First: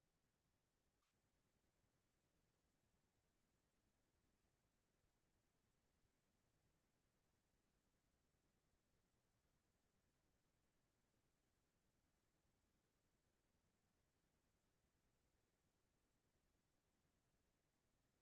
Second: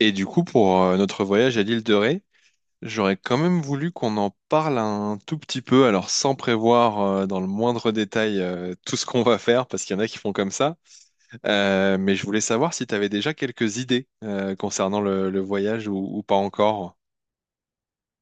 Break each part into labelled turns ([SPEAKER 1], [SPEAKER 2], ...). [SPEAKER 1] Et du coup, pour notre voyage à l'île de Ré, j'aurais quand même voulu qu'on en parle un tout petit peu, alors sans prévoir dans le moindre détail tout ce qu'on va faire, parce qu'il y en a qui font comme ça. Mais je voulais savoir si tu avais déjà quelques idées concernant le voyage ou pas encore.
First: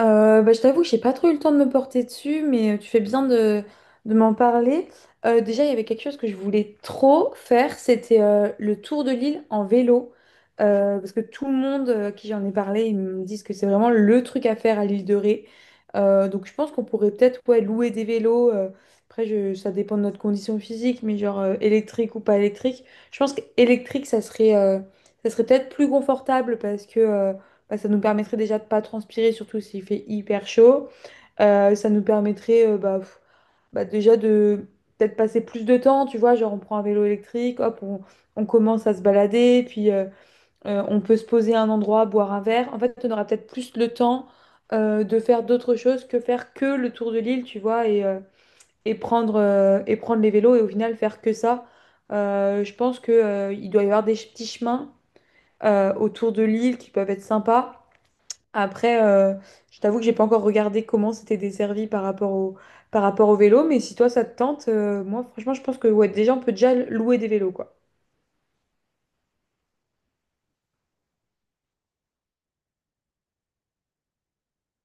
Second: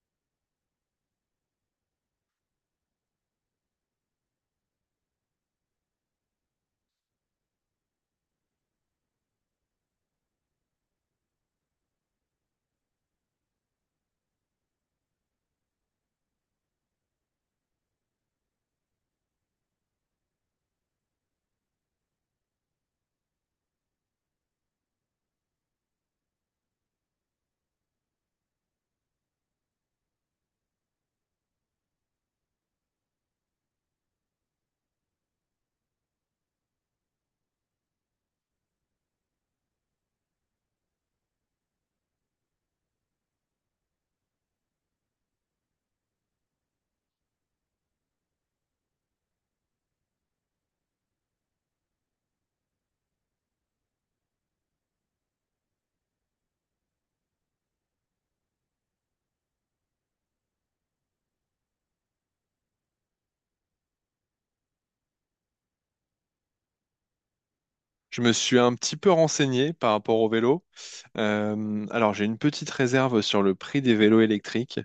[SPEAKER 2] Je t'avoue que j'ai pas trop eu le temps de me porter dessus, mais tu fais bien de m'en parler. Déjà, il y avait quelque chose que je voulais trop faire, c'était le tour de l'île en vélo. Parce que tout le monde à qui j'en ai parlé, ils me disent que c'est vraiment le truc à faire à l'île de Ré. Donc je pense qu'on pourrait peut-être ouais, louer des vélos. Après, ça dépend de notre condition physique, mais genre électrique ou pas électrique. Je pense qu'électrique, ça serait peut-être plus confortable parce que ça nous permettrait déjà de pas transpirer, surtout s'il fait hyper chaud. Ça nous permettrait déjà de peut-être passer plus de temps, tu vois, genre on prend un vélo électrique, hop, on commence à se balader, puis on peut se poser à un endroit, boire un verre. En fait, on aura peut-être plus le temps de faire d'autres choses que faire que le tour de l'île, tu vois, et et prendre les vélos et au final faire que ça. Je pense que il doit y avoir des petits chemins autour de l'île qui peuvent être sympas. Après, euh, je t'avoue que j'ai pas encore regardé comment c'était desservi par rapport au vélo, mais si toi ça te tente, moi franchement je pense que ouais, déjà on peut déjà louer des vélos quoi.
[SPEAKER 1] Je me suis un petit peu renseigné par rapport au vélo. Alors, j'ai une petite réserve sur le prix des vélos électriques,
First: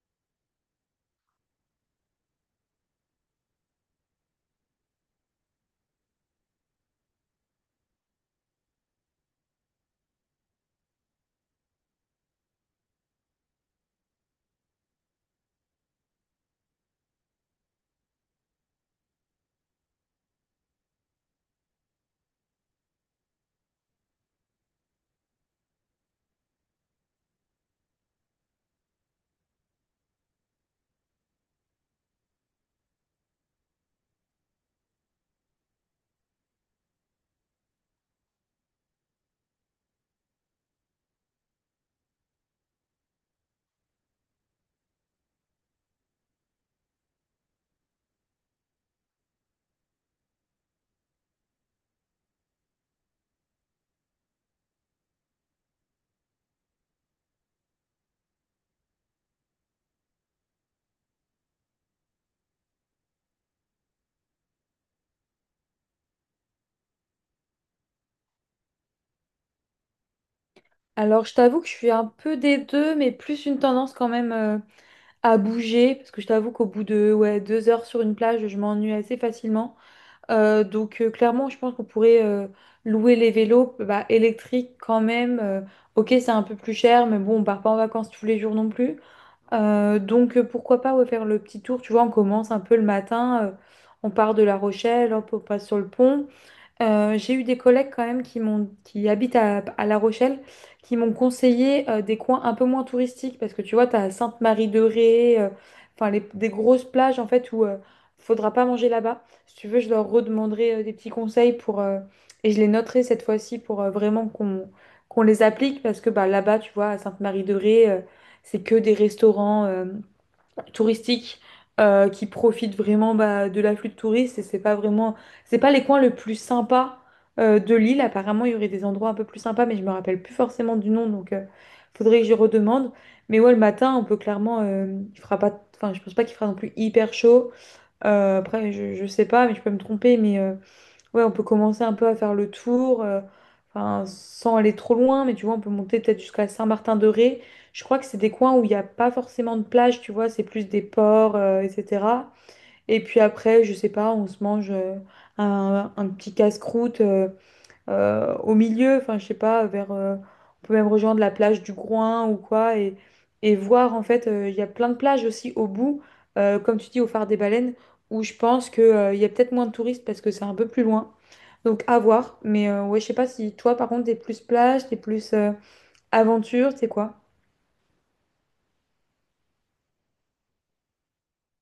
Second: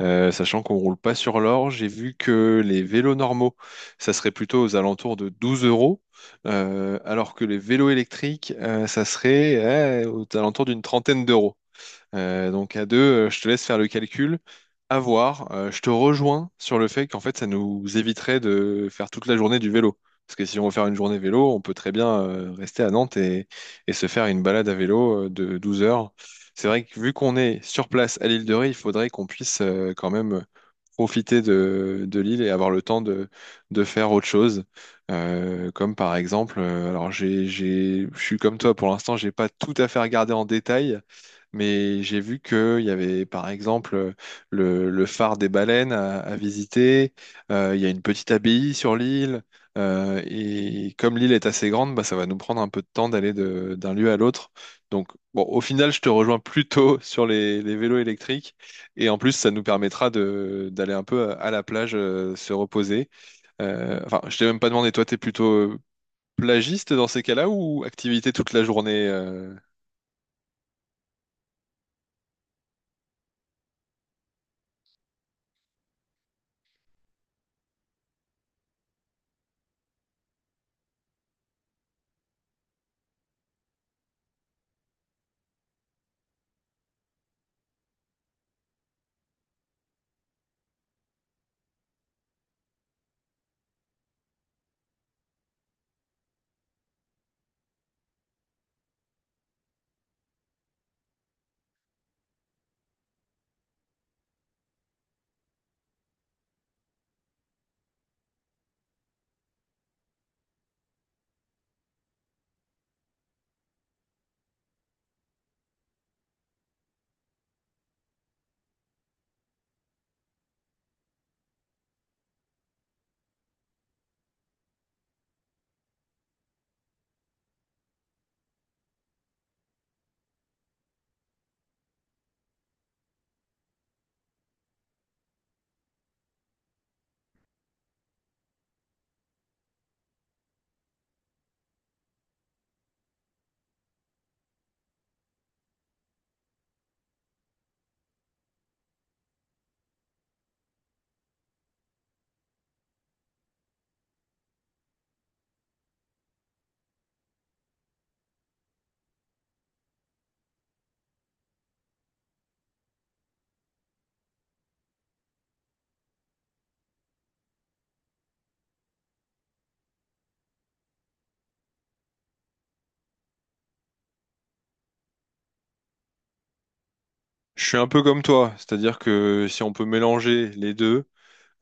[SPEAKER 1] sachant qu'on roule pas sur l'or. J'ai vu que les vélos normaux, ça serait plutôt aux alentours de 12 euros, alors que les vélos électriques, ça serait aux alentours d'une trentaine d'euros. Donc à deux, je te laisse faire le calcul. À voir. Je te rejoins sur le fait qu'en fait, ça nous éviterait de faire toute la journée du vélo. Parce que si on veut faire une journée vélo, on peut très bien rester à Nantes et se faire une balade à vélo de 12 heures. C'est vrai que vu qu'on est sur place à l'île de Ré, il faudrait qu'on puisse quand même profiter de l'île et avoir le temps de faire autre chose. Comme par exemple, alors je suis comme toi, pour l'instant, j'ai pas tout à fait regardé en détail, mais j'ai vu qu'il y avait, par exemple, le phare des baleines à visiter. Il y a une petite abbaye sur l'île. Et comme l'île est assez grande, bah, ça va nous prendre un peu de temps d'aller d'un lieu à l'autre. Donc, bon, au final, je te rejoins plutôt sur les vélos électriques. Et en plus, ça nous permettra d'aller un peu à la plage, se reposer. Enfin, je t'ai même pas demandé, toi, t'es plutôt plagiste dans ces cas-là ou activité toute la journée?
[SPEAKER 2] Alors, je t'avoue que je suis un peu des deux, mais plus une tendance quand même à bouger, parce que je t'avoue qu'au bout de ouais, 2 heures sur une plage, je m'ennuie assez facilement. Donc clairement, je pense qu'on pourrait louer les vélos bah, électriques quand même. Ok, c'est un peu plus cher, mais bon, on part pas en vacances tous les jours non plus. Donc pourquoi pas ouais, faire le petit tour, tu vois, on commence un peu le matin, on part de La Rochelle, hop, on passe sur le pont, j'ai eu des collègues quand même qui habitent à La Rochelle, qui m'ont conseillé des coins un peu moins touristiques parce que tu vois, tu as Sainte-Marie-de-Ré, enfin des grosses plages en fait où faudra pas manger là-bas. Si tu veux, je leur redemanderai des petits conseils pour et je les noterai cette fois-ci pour vraiment qu'on les applique parce que bah là-bas, tu vois, à Sainte-Marie-de-Ré, c'est que des restaurants. Touristique qui profite vraiment bah, de l'afflux de touristes et c'est pas les coins le plus sympa de l'île, apparemment il y aurait des endroits un peu plus sympas mais je me rappelle plus forcément du nom faudrait que j'y redemande. Mais ouais le matin on peut clairement il fera pas, enfin je pense pas qu'il fera non plus hyper chaud. Je sais pas mais je peux me tromper mais ouais, on peut commencer un peu à faire le tour, enfin, sans aller trop loin, mais tu vois, on peut monter peut-être jusqu'à Saint-Martin-de-Ré. Je crois que c'est des coins où il n'y a pas forcément de plage, tu vois, c'est plus des ports, etc. Et puis après, je sais pas, on se mange un petit casse-croûte. Au milieu, enfin je sais pas, on peut même rejoindre la plage du Groin ou quoi, et voir en fait, il y a plein de plages aussi au bout, comme tu dis, au phare des baleines, où je pense que il y a peut-être moins de touristes parce que c'est un peu plus loin. Donc à voir, mais ouais, je sais pas si toi par contre t'es plus plage, t'es plus aventure, t'es quoi?
[SPEAKER 1] Je suis un peu comme toi, c'est-à-dire que si on peut mélanger les deux,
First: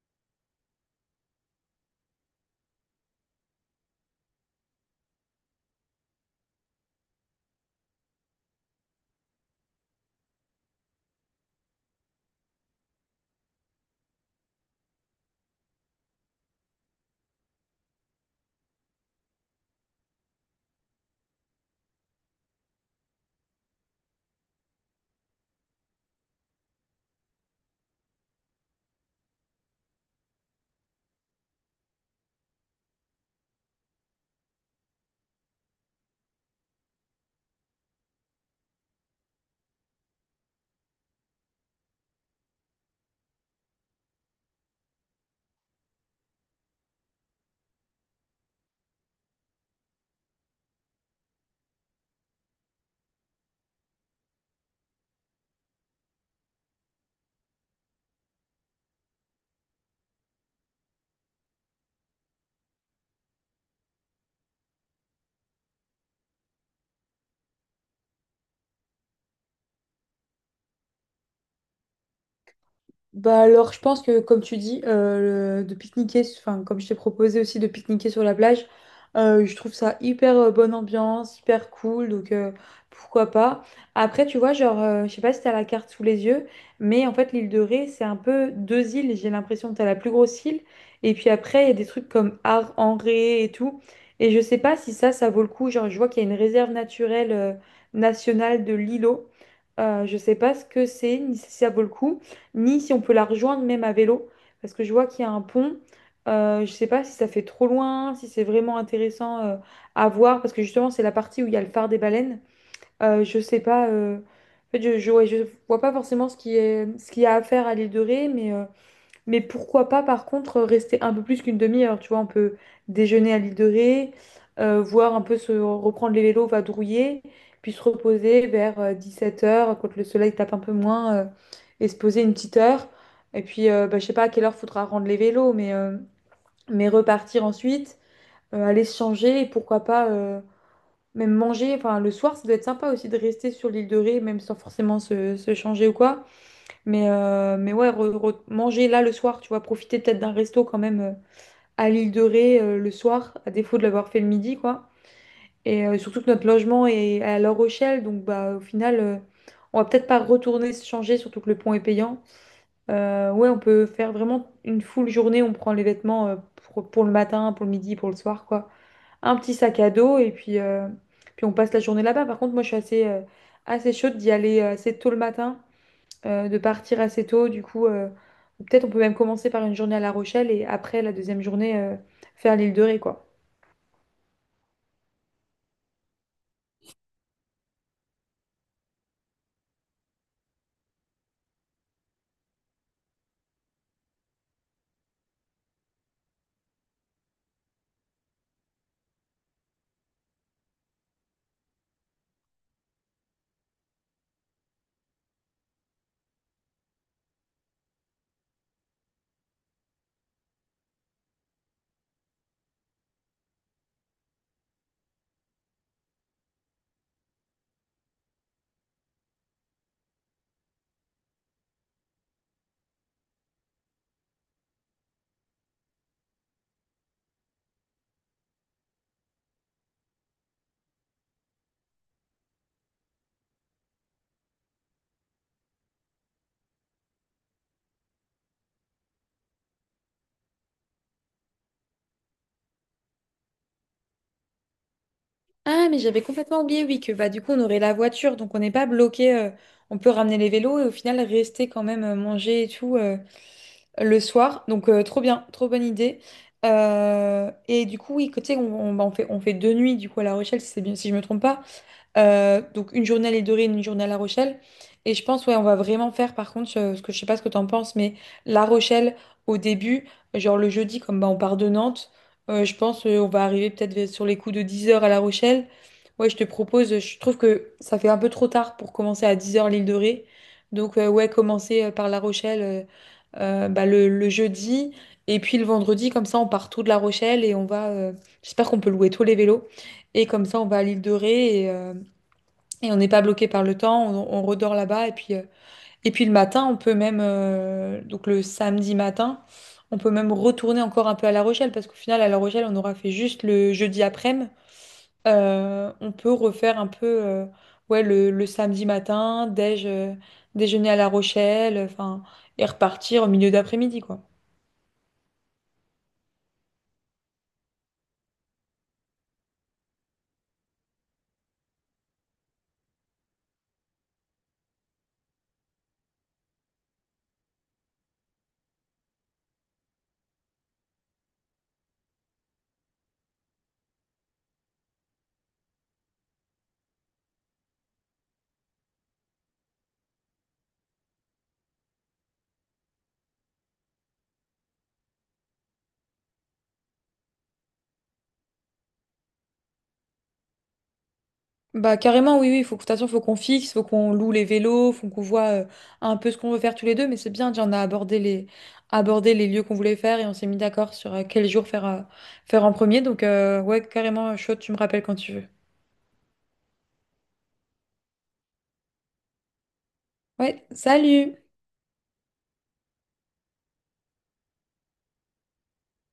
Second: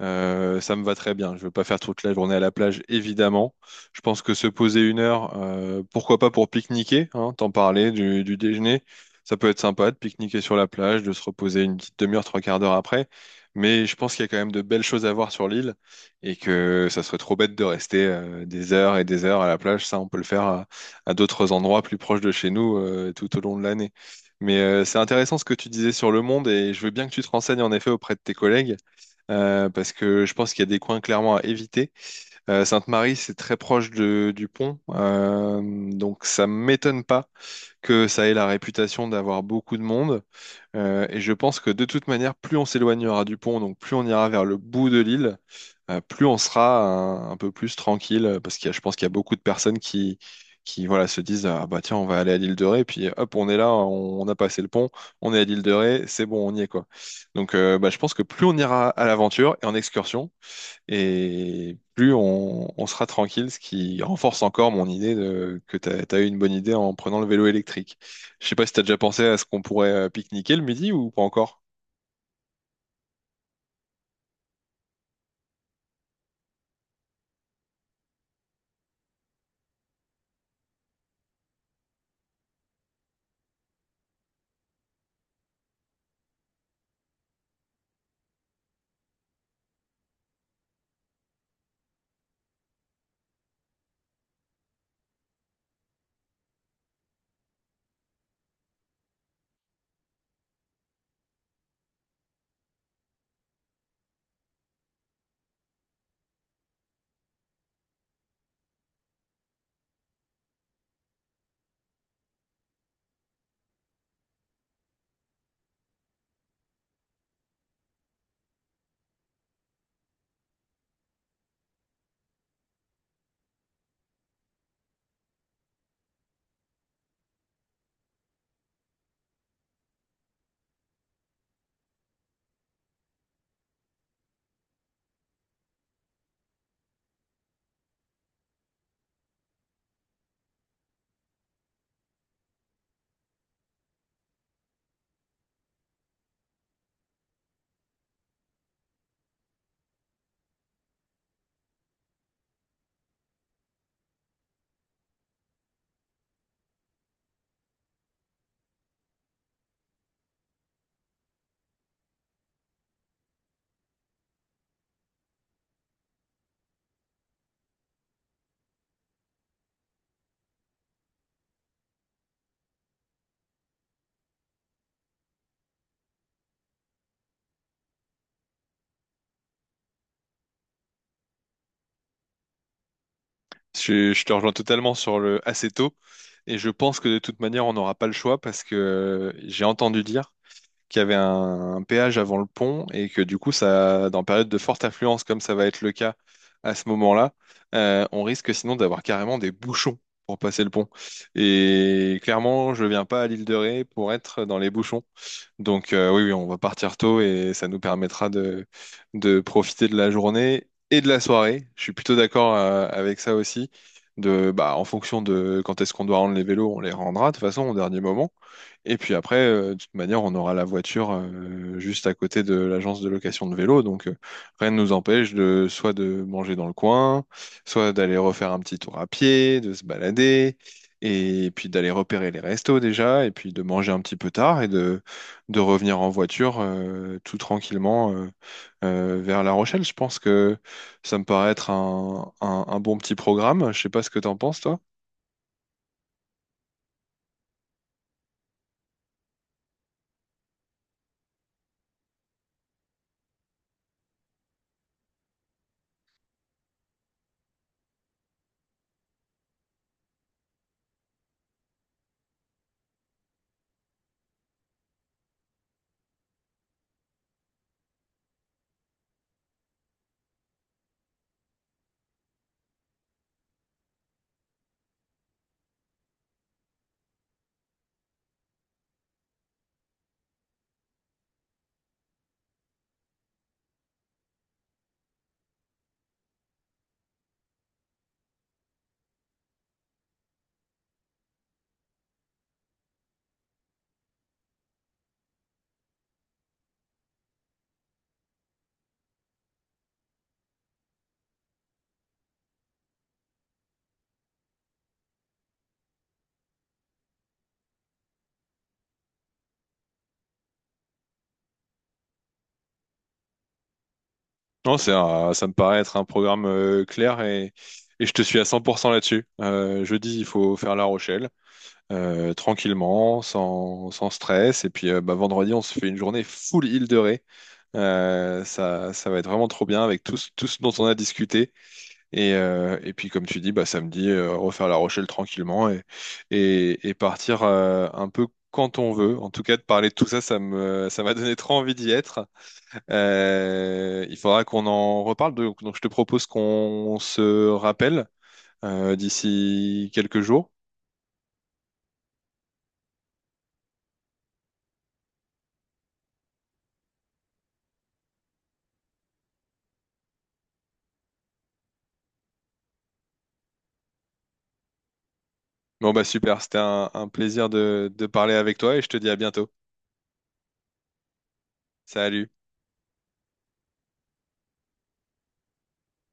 [SPEAKER 1] ça me va très bien. Je veux pas faire toute la journée à la plage, évidemment. Je pense que se poser 1 heure, pourquoi pas pour pique-niquer, hein, t'en parlais du déjeuner. Ça peut être sympa de pique-niquer sur la plage, de se reposer une petite demi-heure, trois quarts d'heure après. Mais je pense qu'il y a quand même de belles choses à voir sur l'île et que ça serait trop bête de rester des heures et des heures à la plage. Ça, on peut le faire à d'autres endroits plus proches de chez nous tout au long de l'année. Mais c'est intéressant ce que tu disais sur le monde et je veux bien que tu te renseignes en effet auprès de tes collègues parce que je pense qu'il y a des coins clairement à éviter. Sainte-Marie, c'est très proche du pont, donc ça m'étonne pas que ça ait la réputation d'avoir beaucoup de monde. Et je pense que de toute manière, plus on s'éloignera du pont, donc plus on ira vers le bout de l'île, plus on sera un peu plus tranquille, parce que je pense qu'il y a beaucoup de personnes qui voilà, se disent, ah bah tiens, on va aller à l'île de Ré, puis hop, on est là, on a passé le pont, on est à l'île de Ré, c'est bon, on y est quoi. Donc bah, je pense que plus on ira à l'aventure et en excursion, et plus on sera tranquille, ce qui renforce encore mon idée que t'as eu une bonne idée en prenant le vélo électrique. Je sais pas si t'as déjà pensé à ce qu'on pourrait pique-niquer le midi ou pas encore.
[SPEAKER 2] Bah alors, je pense que comme tu dis, de pique-niquer, enfin comme je t'ai proposé aussi de pique-niquer sur la plage, je trouve ça hyper bonne ambiance, hyper cool, donc pourquoi pas. Après, tu vois, je sais pas si t'as la carte sous les yeux, mais en fait l'île de Ré, c'est un peu deux îles. J'ai l'impression que t'as la plus grosse île, et puis après il y a des trucs comme Ar en Ré et tout. Et je sais pas si ça vaut le coup. Genre, je vois qu'il y a une réserve naturelle nationale de l'îlot. Je sais pas ce que c'est, ni si ça vaut le coup, ni si on peut la rejoindre même à vélo, parce que je vois qu'il y a un pont. Je sais pas si ça fait trop loin, si c'est vraiment intéressant à voir, parce que justement c'est la partie où il y a le phare des baleines. Je sais pas, en fait, je, ouais, je vois pas forcément ce qui est, ce qu'il y a à faire à l'île de Ré, mais pourquoi pas, par contre, rester un peu plus qu'une demi-heure, tu vois, on peut déjeuner à l'île de Ré, voir un peu se reprendre les vélos, vadrouiller, puis se reposer vers 17 heures quand le soleil tape un peu moins, et se poser une petite heure. Et puis je sais pas à quelle heure faudra rendre les vélos, mais mais repartir ensuite, aller se changer, et pourquoi pas même manger. Enfin, le soir, ça doit être sympa aussi de rester sur l'île de Ré, même sans forcément se changer ou quoi. Mais ouais, manger là le soir, tu vois, profiter peut-être d'un resto quand même à l'île de Ré le soir, à défaut de l'avoir fait le midi, quoi. Et surtout que notre logement est à La Rochelle, donc bah au final, on va peut-être pas retourner se changer, surtout que le pont est payant. Ouais, on peut faire vraiment une full journée, on prend les vêtements pour le matin, pour le midi, pour le soir, quoi. Un petit sac à dos et puis on passe la journée là-bas. Par contre, moi je suis assez chaude d'y aller assez tôt le matin de partir assez tôt. Du coup, peut-être on peut même commencer par une journée à La Rochelle et après la deuxième journée faire l'île de Ré, quoi.
[SPEAKER 1] Je te rejoins totalement sur le assez tôt, et je pense que de toute manière on n'aura pas le choix parce que j'ai entendu dire qu'il y avait un péage avant le pont et que du coup, ça, dans période de forte affluence, comme ça va être le cas à ce moment-là, on risque sinon d'avoir carrément des bouchons pour passer le pont. Et clairement, je viens pas à l'île de Ré pour être dans les bouchons. Donc oui, oui, on va partir tôt et ça nous permettra de profiter de la journée et de la soirée. Je suis plutôt d'accord avec ça aussi. Bah, en fonction de quand est-ce qu'on doit rendre les vélos, on les rendra de toute façon au dernier moment. Et puis après, de toute manière, on aura la voiture juste à côté de l'agence de location de vélos. Donc rien ne nous empêche de soit de manger dans le coin, soit d'aller refaire un petit tour à pied, de se balader, et puis d'aller repérer les restos déjà, et puis de manger un petit peu tard et de revenir en voiture tout tranquillement vers La Rochelle. Je pense que ça me paraît être un bon petit programme. Je sais pas ce que t'en penses, toi.
[SPEAKER 2] Ah, mais j'avais complètement oublié, oui, que bah, du coup, on aurait la voiture, donc on n'est pas bloqué. On peut ramener les vélos et au final rester quand même manger et tout le soir. Donc, trop bien, trop bonne idée. Et du coup, oui, côté, on fait deux nuits du coup à La Rochelle, si, c'est bien, si je me trompe pas. Donc une journée à l'île de, une journée à La Rochelle. Et je pense, ouais, on va vraiment faire par contre, ce que je sais pas ce que t'en penses, mais La Rochelle au début, genre le jeudi, comme bah, on part de Nantes, je pense on va arriver peut-être sur les coups de 10 heures à La Rochelle. Ouais, je te propose, je trouve que ça fait un peu trop tard pour commencer à 10 heures l'île de Ré. Donc ouais, commencer par La Rochelle bah, le jeudi. Et puis le vendredi, comme ça, on part tout de La Rochelle et on va. J'espère qu'on peut louer tous les vélos. Et comme ça, on va à l'île de Ré. Et on n'est pas bloqué par le temps, on redort là-bas. Et puis et puis le matin, on peut même, donc le samedi matin, on peut même retourner encore un peu à La Rochelle, parce qu'au final, à La Rochelle, on aura fait juste le jeudi après-midi. On peut refaire un peu ouais, le samedi matin, déjeuner à La Rochelle, enfin, et repartir au milieu d'après-midi, quoi.
[SPEAKER 1] Non, ça me paraît être un programme clair et je te suis à 100% là-dessus. Jeudi, il faut faire La Rochelle tranquillement, sans stress. Et puis bah, vendredi, on se fait une journée full île de Ré. Ça, ça va être vraiment trop bien avec tout, tout ce dont on a discuté. Et puis, comme tu dis, bah, samedi, refaire La Rochelle tranquillement et partir un peu quand on veut. En tout cas, de parler de tout ça, ça m'a donné trop envie d'y être. Il faudra qu'on en reparle. Donc, je te propose qu'on se rappelle d'ici quelques jours.
[SPEAKER 2] Bah carrément oui oui, il faut que de toute façon, faut qu'on fixe, faut qu'on loue les vélos, faut qu'on voit un peu ce qu'on veut faire tous les deux, mais c'est bien, déjà on a abordé les lieux qu'on voulait faire et on s'est mis d'accord sur quel jour faire en premier. Donc ouais, carrément chaud, tu me rappelles quand tu veux.
[SPEAKER 1] Bon, bah super, c'était un plaisir de parler avec toi et je te dis à bientôt.
[SPEAKER 2] Ouais, salut!
[SPEAKER 1] Salut.